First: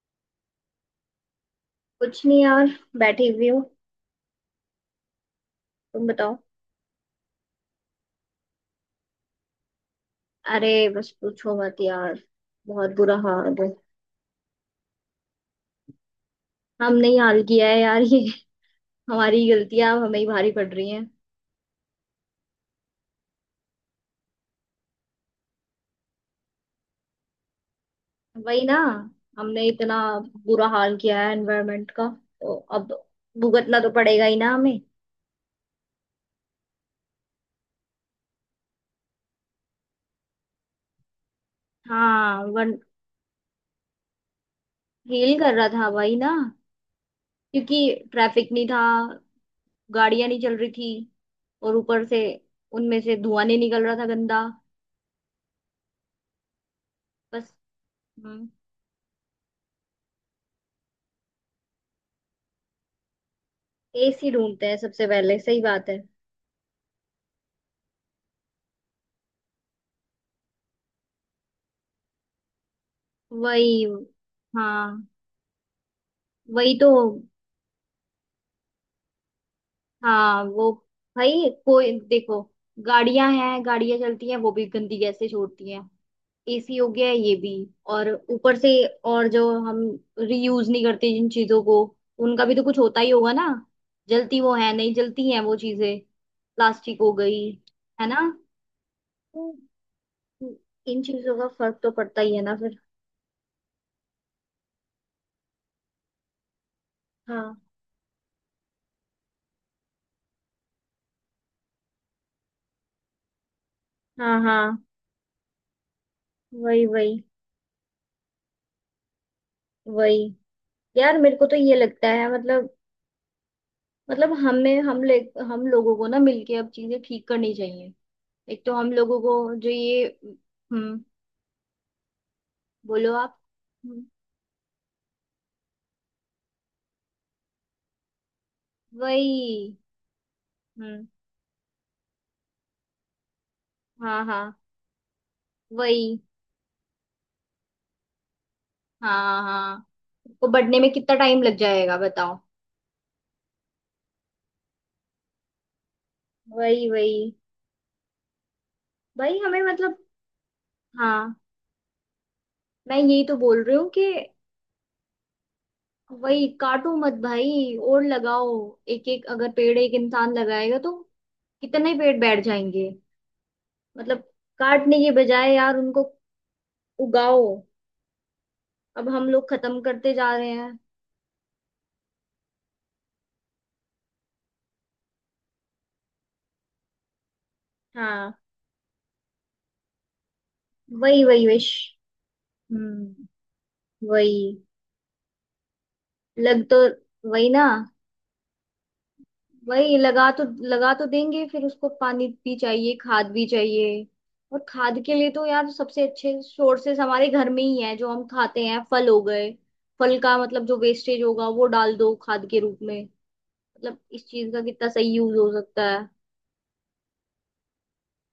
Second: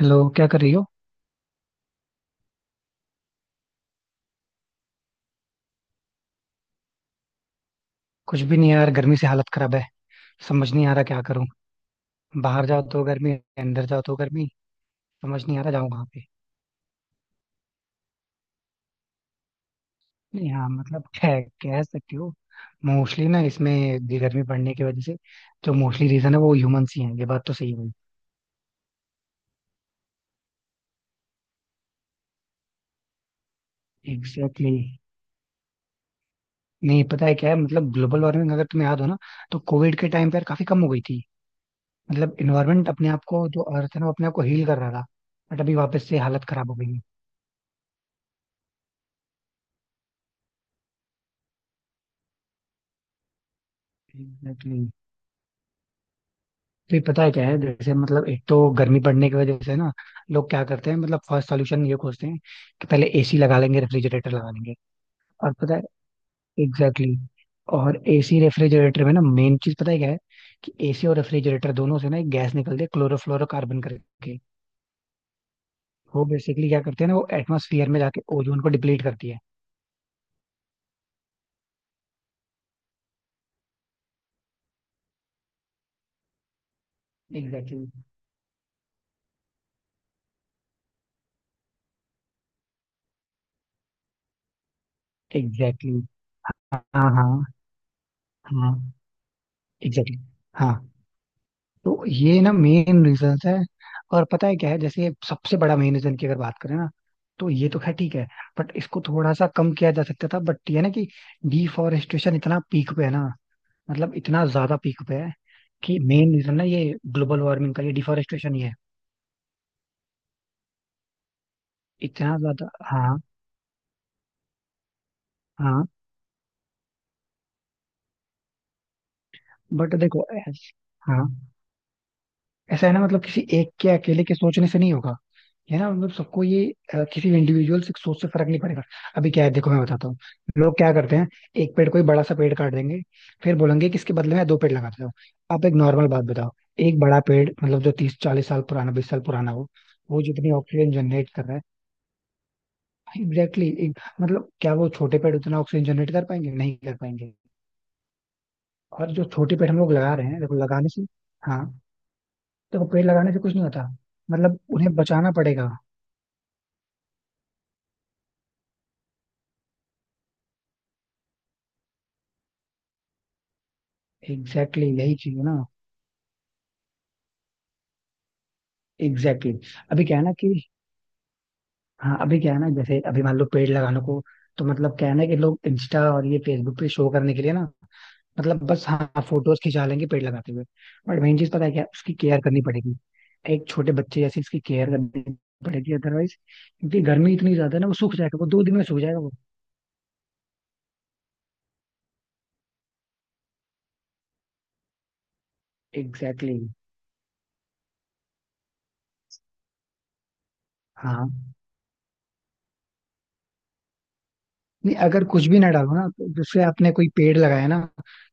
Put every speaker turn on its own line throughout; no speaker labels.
Hello, क्या कर रही हो?
कुछ नहीं यार। बैठी हुई हूँ। तुम बताओ।
कुछ भी नहीं यार, गर्मी से हालत खराब है.
अरे,
समझ नहीं आ रहा
बस
क्या करूं.
पूछो मत यार।
बाहर जाओ
बहुत
तो
बुरा
गर्मी,
हाल है।
अंदर जाओ तो गर्मी. समझ नहीं आ रहा जाऊं कहाँ पे.
हमने ही हाल किया है यार ये। हमारी गलतियां अब हमें ही भारी
नहीं,
पड़
हाँ,
रही हैं।
मतलब है, कह सकती हो. मोस्टली ना इसमें, ये गर्मी पड़ने की वजह से जो मोस्टली रीजन है वो ह्यूमंस ही हैं, ये बात तो सही हुई.
वही ना। हमने इतना बुरा हाल किया है एनवायरनमेंट का। तो अब भुगतना तो पड़ेगा ही ना
एग्जैक्टली
हमें।
exactly. नहीं, पता है क्या है, मतलब ग्लोबल वार्मिंग अगर तुम्हें याद हो ना, तो कोविड के टाइम पर काफी कम हो गई थी. मतलब
हाँ वन
इन्वायरमेंट अपने आप को, जो अर्थ है ना, वो अपने आप को हील कर रहा था.
हील कर
बट
रहा
अभी
था।
वापस
वही
से
ना।
हालत खराब हो गई है.
क्योंकि ट्रैफिक नहीं था। गाड़ियां नहीं चल रही थी। और ऊपर से उनमें से धुआं नहीं निकल रहा था गंदा।
एग्जैक्टली. फिर पता है क्या
बस।
है, जैसे मतलब एक
हम्म।
तो गर्मी बढ़ने की वजह से ना, लोग क्या करते हैं, मतलब फर्स्ट सॉल्यूशन ये खोजते हैं, कि पहले एसी लगा लेंगे,
एसी
रेफ्रिजरेटर लगा
ढूंढते
लेंगे.
हैं सबसे पहले,
और
सही
पता है.
बात है।
एग्जैक्टली exactly, और एसी रेफ्रिजरेटर में ना मेन चीज पता है क्या है? कि एसी और रेफ्रिजरेटर दोनों से ना एक गैस निकलती है, क्लोरोफ्लोरोकार्बन
वही।
करके.
हाँ।
वो बेसिकली
वही
क्या
तो।
करते हैं ना, वो एटमोसफियर में जाके ओजोन को डिप्लीट करती है.
हाँ वो। भाई कोई देखो। गाड़ियां हैं, गाड़ियां चलती हैं वो भी गंदी गैसें छोड़ती हैं। एसी हो गया है ये भी।
Exactly exactly.
और ऊपर से और जो हम रीयूज नहीं करते जिन चीजों को उनका भी तो कुछ होता ही होगा ना। जलती वो है नहीं जलती हैं वो
एग्जैक्टली
चीजें।
exactly.
प्लास्टिक
हाँ,
हो गई।
हाँ,
है ना।
हाँ.
तो
एग्जैक्टली exactly. हाँ.
इन चीजों का फर्क तो
तो
पड़ता ही
ये
है
ना
ना फिर।
मेन रीजंस है. और पता है क्या है, जैसे सबसे बड़ा मेन रीजन की अगर बात करें ना, तो
हाँ
ये तो खैर ठीक है, बट इसको थोड़ा सा कम किया जा सकता था. बट ये ना कि डिफॉरेस्टेशन इतना पीक पे है ना, मतलब
हाँ
इतना
हाँ।
ज्यादा पीक पे है. कि मेन रीजन ना
वही
ये
वही
ग्लोबल वार्मिंग का, ये डिफॉरेस्टेशन ही है.
वही। यार मेरे को तो ये लगता है
इतना ज्यादा,
मतलब।
हाँ,
मतलब हमें हम
हाँ.
लोगों को ना मिलके अब चीजें ठीक करनी चाहिए। एक तो हम लोगों को जो
बट
ये,
देखो,
हम्म।
हाँ, ऐसा है ना,
बोलो
मतलब
आप।
किसी एक के
हम्म।
अकेले के सोचने से नहीं होगा. ये ना मतलब सबको ये, किसी इंडिविजुअल सोच से फर्क नहीं पड़ेगा. अभी क्या
वही।
है, देखो मैं बताता हूँ, लोग क्या
हम्म।
करते हैं. एक पेड़ कोई बड़ा सा पेड़ काट देंगे. फिर बोलेंगे कि इसके
हाँ
बदले
हाँ।
में दो पेड़ लगा देता हूँ. आप एक नॉर्मल
वही।
बात बताओ. एक बड़ा पेड़ मतलब जो 30 40 साल पुराना, 20 साल
हाँ
पुराना हो,
हाँ।
वो
उसको
जितनी
बढ़ने में
ऑक्सीजन
कितना
जनरेट
टाइम
कर रहा
लग
है.
जाएगा बताओ।
एग्जैक्टली exactly, मतलब क्या वो छोटे पेड़ उतना ऑक्सीजन जनरेट कर पाएंगे? नहीं
वही
कर
वही।
पाएंगे. और जो
भाई
छोटे
हमें
पेड़ हम लोग
मतलब।
लगा रहे हैं, देखो लगाने से,
हाँ।
हाँ, देखो
मैं
पेड़
यही
लगाने
तो
से कुछ
बोल
नहीं
रही हूँ
होता,
कि।
मतलब उन्हें बचाना पड़ेगा.
वही। काटो मत भाई और लगाओ। एक एक अगर पेड़ एक इंसान लगाएगा तो कितने पेड़ बैठ जाएंगे। मतलब।
एग्जैक्टली
काटने
exactly,
के
यही चीज है
बजाय
ना.
यार उनको उगाओ। अब हम लोग
एग्जैक्टली
खत्म
exactly. अभी
करते
क्या है
जा
ना
रहे
कि
हैं।
हाँ, अभी क्या है ना, जैसे अभी मान लो पेड़ लगाने को, तो मतलब क्या है ना, कि लोग इंस्टा और ये फेसबुक पे शो करने के लिए ना,
हाँ।
मतलब बस, हाँ, फोटोज खिंचा लेंगे पेड़ लगाते हुए. बट
वही
मेन
वही
चीज पता
विश।
है क्या है? उसकी केयर करनी पड़ेगी.
हम्म।
एक छोटे बच्चे जैसे
वही।
इसकी केयर करनी पड़ेगी, अदरवाइज,
लग तो।
क्योंकि गर्मी
वही
इतनी
ना।
ज्यादा है ना, वो 2 दिन में सूख जाएगा वो.
वही। लगा तो देंगे फिर उसको पानी भी चाहिए खाद भी चाहिए। और खाद के लिए तो यार सबसे अच्छे
एग्जैक्टली exactly.
सोर्सेस हमारे घर में ही है जो हम खाते हैं फल हो गए। फल का मतलब जो वेस्टेज
हाँ.
होगा वो डाल दो खाद के रूप में। मतलब इस चीज का कितना
नहीं,
सही
अगर
यूज
कुछ
हो
भी ना
सकता
डालो ना,
है।
तो जैसे आपने कोई पेड़ लगाया ना,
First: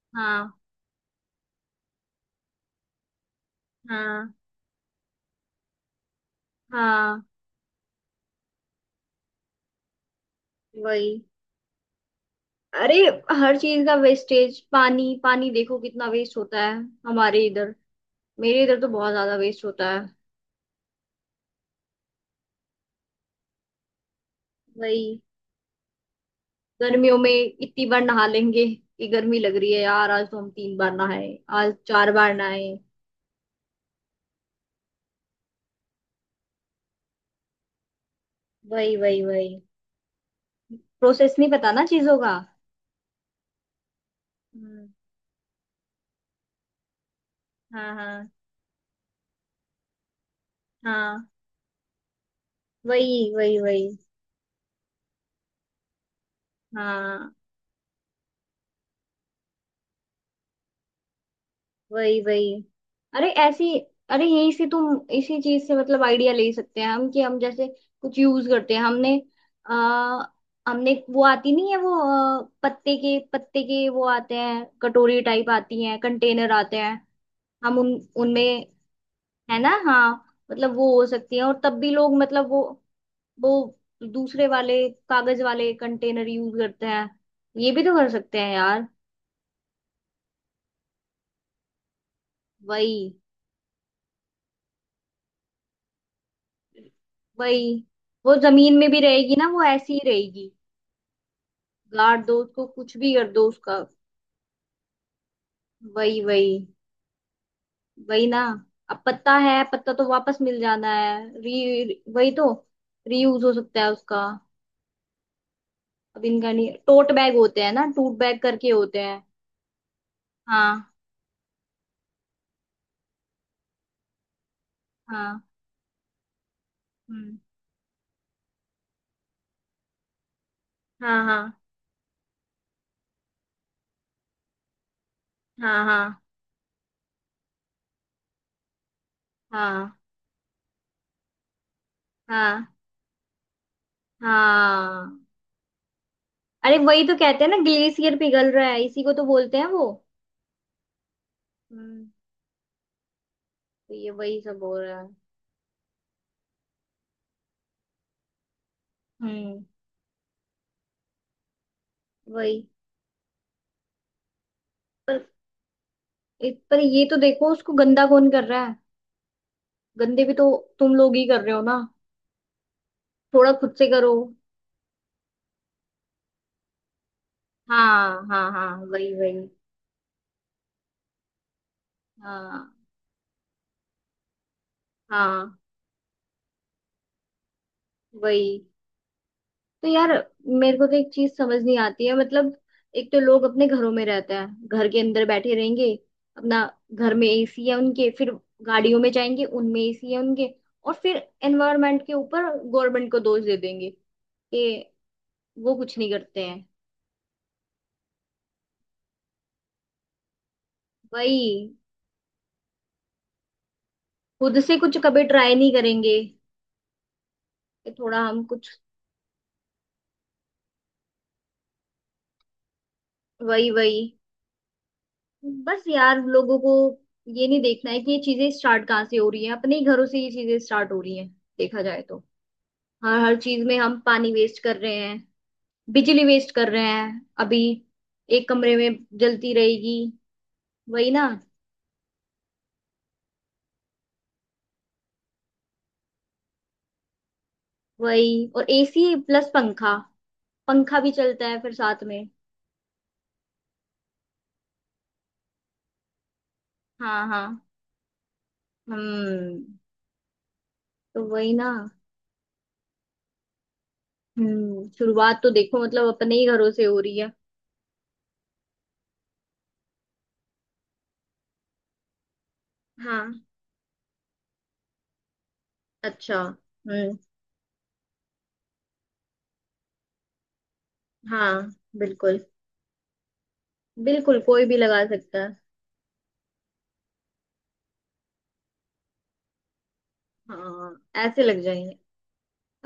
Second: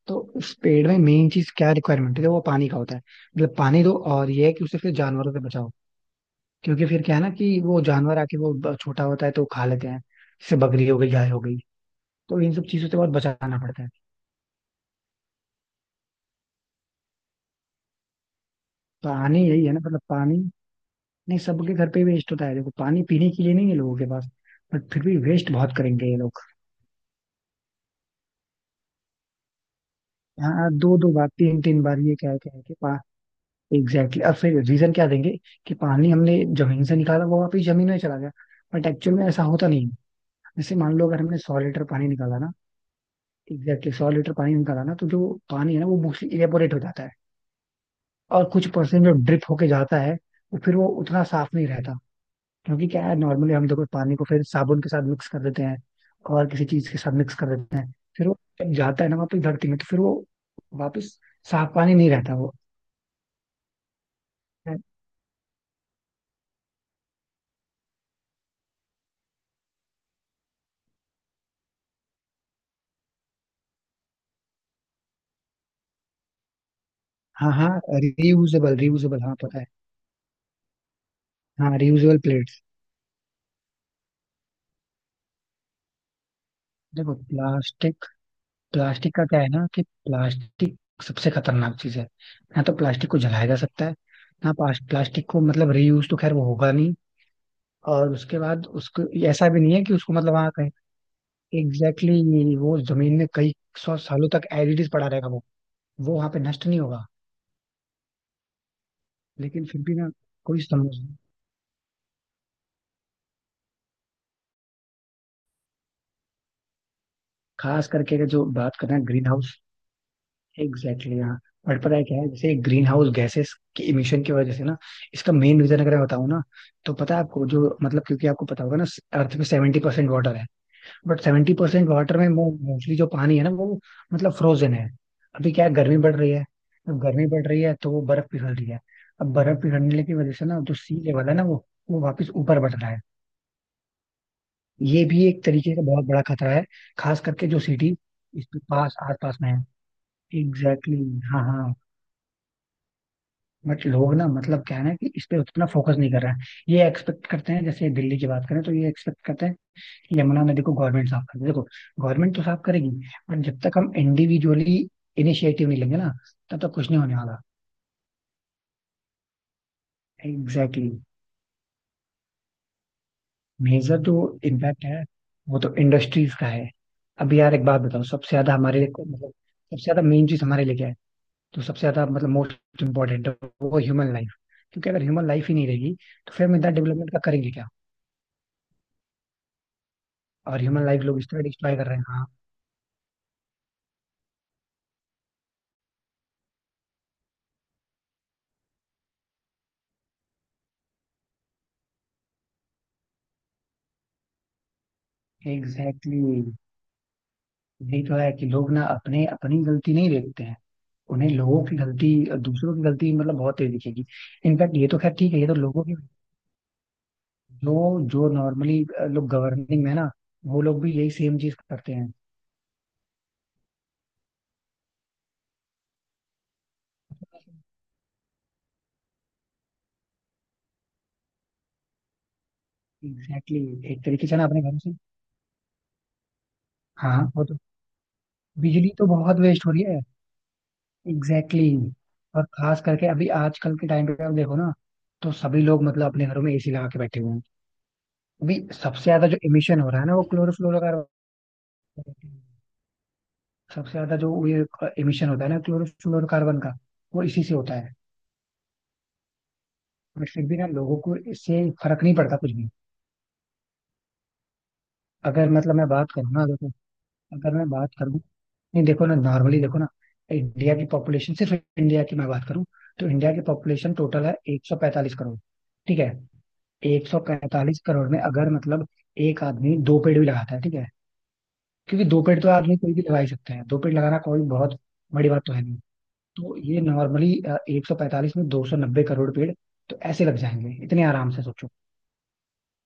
तो उस
हाँ
पेड़ में मेन चीज क्या रिक्वायरमेंट है, वो पानी का होता है. मतलब पानी दो, और
हाँ
ये है कि उसे फिर जानवरों से बचाओ, क्योंकि फिर क्या है
हाँ।
ना, कि वो जानवर आके छोटा होता है तो वो खा लेते हैं. जैसे बकरी हो गई,
वही।
गाय हो गई, तो इन सब चीजों
अरे
से बहुत
हर
बचाना पड़ता
चीज
है.
का वेस्टेज, पानी पानी देखो कितना वेस्ट होता है। हमारे इधर। मेरे इधर तो बहुत ज्यादा
पानी
वेस्ट
यही है ना
होता
मतलब
है।
पानी. नहीं, सबके घर पे वेस्ट होता है, देखो पानी पीने के लिए नहीं है लोगों के पास, बट फिर भी
वही।
वेस्ट बहुत करेंगे ये लोग.
गर्मियों में इतनी बार नहा लेंगे कि गर्मी लग रही है यार, आज तो हम
हाँ,
तीन बार
दो दो बार,
नहाए।
तीन
आज
तीन बार,
चार
ये
बार
कह कह
नहाए।
के. Exactly exactly. अब फिर रीजन क्या देंगे, कि पानी हमने जमीन से निकाला वो वापस जमीन में चला गया. बट
वही
एक्चुअल
वही
में ऐसा
वही।
होता नहीं है. जैसे मान लो अगर
प्रोसेस
हमने
नहीं
सौ
पता
लीटर
ना
पानी
चीजों का।
निकाला ना. एग्जैक्टली, 100 लीटर पानी निकाला
हम्म।
ना, तो जो पानी है ना, वो मोस्टली इवेपोरेट हो जाता है.
हाँ हाँ
और कुछ परसेंट जो ड्रिप होके जाता है, वो फिर वो उतना
हाँ।
साफ नहीं रहता, क्योंकि क्या है,
वही
नॉर्मली
वही
हम देखो
वही।
पानी को फिर साबुन के साथ मिक्स कर देते हैं. और किसी चीज के साथ
हाँ।
मिक्स कर देते हैं, फिर वो जब जाता है ना वापस धरती में, तो फिर वो वापस साफ पानी नहीं
वही
रहता
वही।
वो.
अरे ऐसी। अरे यही से तुम इसी चीज से मतलब आइडिया ले सकते हैं हम कि हम जैसे कुछ यूज करते हैं हमने, आ, हमने वो आती नहीं है वो, पत्ते के वो आते हैं कटोरी टाइप आती हैं कंटेनर आते हैं।
हाँ, हाँ,
हम उन उनमें।
रियूजेबल, रियूजेबल, हाँ
है
पता है.
ना। हाँ। मतलब वो हो सकती है और
हाँ,
तब भी लोग
रियूजेबल
मतलब
प्लेट्स.
वो दूसरे वाले कागज वाले कंटेनर यूज करते हैं।
देखो
ये भी तो
प्लास्टिक.
कर सकते हैं यार।
प्लास्टिक का क्या है ना, कि प्लास्टिक सबसे खतरनाक चीज है. ना तो
वही
प्लास्टिक को जलाया जा सकता है, ना प्लास्टिक को मतलब रीयूज तो खैर वो होगा नहीं.
वही।
और
वो
उसके बाद
जमीन में भी
उसको,
रहेगी
ऐसा
ना,
भी
वो
नहीं है
ऐसी
कि
ही
उसको मतलब वहाँ
रहेगी।
कहीं. एग्जैक्टली
गाड़ दो
exactly,
उसको,
वो
कुछ भी
जमीन में
कर दो
कई
उसका।
सौ सालों तक एडिड पड़ा रहेगा वो. वो
वही
वहाँ पे
वही।
नष्ट नहीं होगा.
वही ना। अब पत्ता है,
लेकिन फिर
पत्ता
भी
तो
ना,
वापस मिल
कोई समझ
जाना
नहीं.
है, री वही तो। रीयूज हो सकता है उसका। अब इनका नहीं टोट बैग होते हैं ना,
खास करके
टूट
अगर
बैग
जो
करके
बात
होते
करना
हैं।
Greenhouse.
हाँ।
एग्जैक्टली exactly, हाँ. बट पता है क्या है, जैसे ग्रीन हाउस गैसेस की इमिशन की वजह से ना, इसका
हाँ।
मेन रीजन अगर मैं बताऊँ ना, तो पता है
हम्म।
आपको जो मतलब, क्योंकि आपको पता होगा ना, अर्थ पे 70% वाटर है. बट
हाँ हाँ
70% वाटर में मोस्टली जो पानी है ना, वो मतलब फ्रोजन है. अभी क्या है,
हाँ।
गर्मी
हाँ
बढ़ रही है. अब गर्मी बढ़ रही है, तो वो बर्फ पिघल रही है. अब बर्फ
हाँ।
पिघलने की वजह से ना, जो सी लेवल है ना, वो वापस ऊपर बढ़
हाँ।
रहा है. ये
हाँ।
भी एक तरीके का बहुत बड़ा खतरा है.
अरे वही तो
खास
कहते
करके
हैं ना
जो सिटी
ग्लेशियर पिघल
इसके
रहा है,
पास
इसी को
आस
तो
पास में
बोलते
है.
हैं वो।
एग्जैक्टली exactly, हाँ, हाँ.
हम्म।
बट
तो ये
लोग ना,
वही सब
मतलब
हो
क्या है ना,
रहा है।
कि इस पे उतना फोकस नहीं कर रहे हैं. ये एक्सपेक्ट करते हैं, जैसे दिल्ली की बात करें तो ये एक्सपेक्ट करते हैं
हम्म।
कि यमुना नदी को गवर्नमेंट साफ कर दे. देखो, गवर्नमेंट तो साफ
वही।
करेगी, बट जब तक हम इंडिविजुअली
पर।
इनिशिएटिव नहीं लेंगे ना,
एक
तब तक
पर
कुछ नहीं
ये
होने
तो
वाला.
देखो उसको गंदा कौन कर रहा है। गंदे भी तो
एग्जैक्टली.
तुम लोग ही कर रहे हो ना, थोड़ा खुद से
मेजर
करो।
जो इम्पैक्ट है, वो तो इंडस्ट्रीज का है. अब यार एक बात बताओ,
हाँ
सबसे
हाँ
ज्यादा
हाँ।
हमारे लिए
वही
मतलब,
वही।
सबसे ज्यादा मेन चीज हमारे लिए क्या है? तो सबसे ज्यादा मतलब
हाँ
मोस्ट इम्पोर्टेंट, वो ह्यूमन लाइफ. क्योंकि अगर ह्यूमन लाइफ ही
हाँ।
नहीं रहेगी, तो फिर हम इतना डेवलपमेंट का करेंगे क्या?
वही। तो यार
और
मेरे को
ह्यूमन
तो
लाइफ
एक
लोग
चीज
इसलिए
समझ
डिस्ट्रॉय
नहीं
कर रहे हैं.
आती है
हाँ.
मतलब। एक तो लोग अपने घरों में रहते हैं, घर के अंदर बैठे रहेंगे। अपना घर में एसी है उनके फिर। गाड़ियों में जाएंगे उनमें एसी है उनके। और फिर एनवायरनमेंट के ऊपर गवर्नमेंट को दोष दे देंगे कि वो कुछ नहीं
एग्जैक्टली exactly.
करते हैं।
यही तो है कि लोग ना अपने अपनी गलती नहीं देखते हैं. उन्हें
वही।
लोगों की गलती, दूसरों की गलती मतलब बहुत तेज दिखेगी.
खुद से
इनफैक्ट ये
कुछ
तो खैर
कभी
ठीक है, ये
ट्राई
तो
नहीं
लोगों की
करेंगे
जो,
कि थोड़ा
जो
हम कुछ।
नॉर्मली लोग गवर्निंग में ना, वो लोग भी यही सेम चीज करते हैं.
वही वही। बस यार लोगों को ये नहीं देखना है कि ये चीजें स्टार्ट कहाँ से हो रही हैं, अपने ही घरों से ये चीजें स्टार्ट हो रही हैं। देखा जाए तो हर हर
एग्जैक्टली
चीज में
exactly.
हम
एक तरीके
पानी
से ना अपने
वेस्ट कर
घर से.
रहे हैं। बिजली वेस्ट कर रहे
हाँ
हैं,
वो तो,
अभी एक कमरे
बिजली
में
तो बहुत
जलती
वेस्ट हो रही
रहेगी।
है.
वही ना।
Exactly exactly. और खास करके अभी आजकल के टाइम पे आप देखो ना, तो सभी लोग मतलब अपने घरों में एसी लगा के बैठे हुए हैं.
वही,
अभी
और
सबसे
एसी
ज्यादा जो
प्लस
इमिशन हो
पंखा।
रहा है ना, वो
पंखा
क्लोरोफ्लोरोकार्बन.
भी चलता है फिर साथ में।
सबसे ज्यादा जो ये इमिशन होता है ना क्लोरोफ्लोरोकार्बन का, वो
हाँ हाँ।
इसी से होता है.
हम्म।
बट फिर भी ना, लोगों को
तो वही
इससे
ना।
फर्क नहीं पड़ता कुछ भी.
हम्म, शुरुआत तो
अगर मतलब
देखो
मैं बात
मतलब
करूँ
अपने ही
ना, देखो,
घरों से हो रही है।
अगर मैं बात करूँ, नहीं देखो ना, नॉर्मली देखो ना, इंडिया की पॉपुलेशन सिर्फ, इंडिया की मैं बात करूँ, तो इंडिया की
हाँ।
पॉपुलेशन टोटल है 145 करोड़. ठीक है.
अच्छा। हम्म।
145 करोड़ में अगर मतलब एक आदमी दो पेड़ भी लगाता है, ठीक है,
हाँ
क्योंकि दो
बिल्कुल
पेड़ तो आदमी कोई भी लगा ही सकता है, दो पेड़ लगाना
बिल्कुल,
कोई
कोई भी
बहुत
लगा
बड़ी
सकता
बात तो
है।
है नहीं. तो ये नॉर्मली 145 में 290 करोड़ पेड़ तो ऐसे लग जाएंगे
हाँ।
इतने आराम
ऐसे
से,
लग
सोचो.
जाएंगे।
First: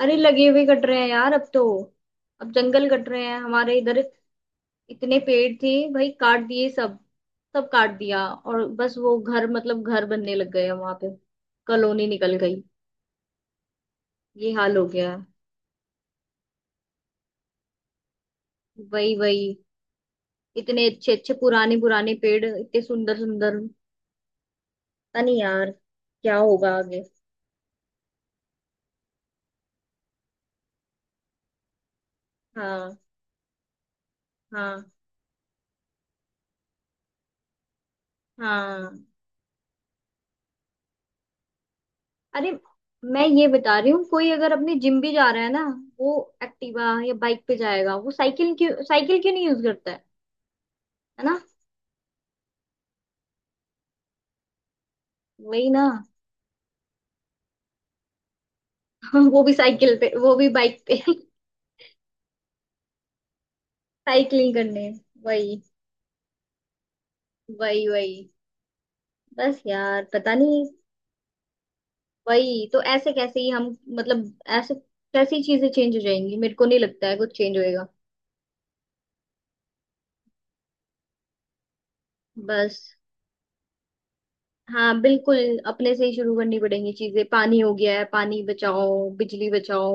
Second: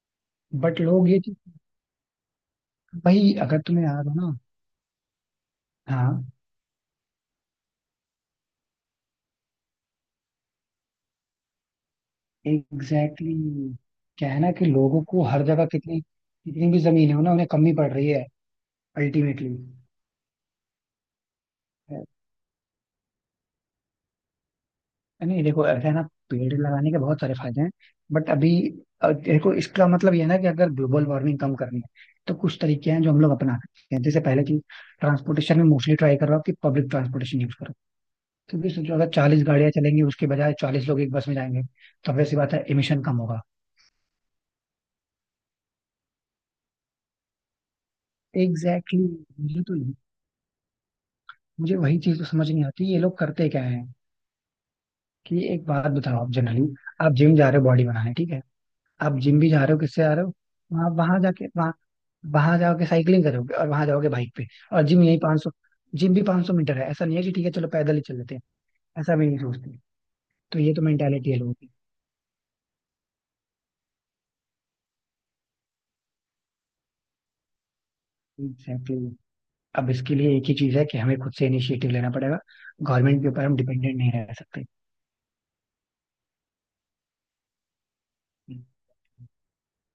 अरे लगे हुए
बट
कट रहे हैं
लोग ये
यार
चीज.
अब तो। अब जंगल कट रहे
भाई
हैं
अगर
हमारे
तुम्हें
इधर।
याद हो ना.
इतने पेड़ थे भाई,
हाँ.
काट दिए सब। सब काट दिया और बस वो घर मतलब घर बनने लग गए वहां पे। कॉलोनी निकल गई।
एग्जैक्टली exactly, क्या है
ये
ना कि
हाल हो
लोगों
गया
को
है।
हर जगह कितनी कितनी भी जमीन हो ना, उन्हें कमी पड़ रही है.
वही वही।
अल्टीमेटली.
इतने अच्छे अच्छे पुराने पुराने पेड़ इतने सुंदर सुंदर, पता नहीं
नहीं देखो,
यार
ऐसा है ना,
क्या
पेड़
होगा
लगाने के
आगे।
बहुत सारे फायदे हैं. बट अभी देखो इसका मतलब ये है ना कि अगर ग्लोबल वार्मिंग कम करनी है, तो कुछ तरीके
हाँ
हैं जो हम लोग अपना सकते हैं, जैसे पहले की
हाँ
ट्रांसपोर्टेशन में मोस्टली ट्राई कर रहा हूँ कि पब्लिक ट्रांसपोर्टेशन यूज. क्योंकि
हाँ।
सोचो, अगर 40 गाड़ियां चलेंगी, उसके बजाय 40 लोग एक बस में जाएंगे, तो वैसी
अरे
बात है, एमिशन कम
मैं
होगा.
ये बता रही हूँ, कोई अगर अपने जिम भी जा रहा है ना, वो एक्टिवा या बाइक पे जाएगा, वो साइकिल क्यों,
एग्जैक्टली
साइकिल क्यों
exactly.
नहीं यूज करता है। है ना।
मुझे वही चीज तो समझ नहीं आती, ये लोग करते क्या है, कि एक
वही ना।
बात बताओ, आप जनरली, आप जिम जा रहे हो बॉडी बनाने, ठीक है. आप जिम
वो
भी
भी
जा रहे हो,
साइकिल
किससे
पे
आ रहे हो?
वो भी बाइक
वहां
पे
वहां जाके, वहां वहां जाओगे साइकिलिंग करोगे, और वहां जाओगे बाइक पे.
साइकिलिंग
और
करने।
जिम यही 500 सौ,
वही
जिम भी 500 मीटर है. ऐसा नहीं है कि ठीक है चलो
वही
पैदल ही चल
वही।
लेते हैं. ऐसा भी नहीं
बस
सोचते.
यार पता
तो
नहीं।
ये तो मेंटेलिटी है लोगों की.
वही तो, ऐसे कैसे ही हम मतलब। ऐसे कैसी चीजें चेंज हो जाएंगी, मेरे को नहीं लगता है कुछ चेंज होएगा।
एग्जैक्टली. अब इसके लिए एक ही चीज है कि हमें खुद से इनिशिएटिव लेना पड़ेगा.
बस।
गवर्नमेंट के ऊपर हम डिपेंडेंट नहीं रह सकते.
हाँ बिल्कुल, अपने से ही शुरू करनी पड़ेंगी चीजें, पानी हो गया है, पानी बचाओ, बिजली बचाओ।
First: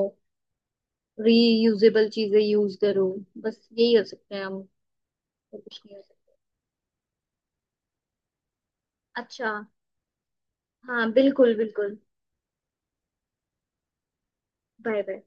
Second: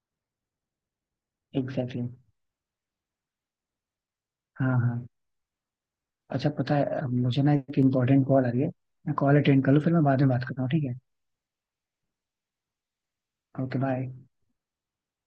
Exactly
reusable
exactly.
चीजें यूज करो। बस यही हो सकता है हम।
हाँ, हाँ.
और कुछ नहीं हो सकता।
अच्छा, पता है, अब मुझे ना एक इम्पोर्टेंट कॉल आ रही है, मैं कॉल
अच्छा।
अटेंड कर लूँ, फिर मैं बाद में बात करता हूँ, ठीक है.
हाँ बिल्कुल बिल्कुल।
Okay, bye.
Bye bye.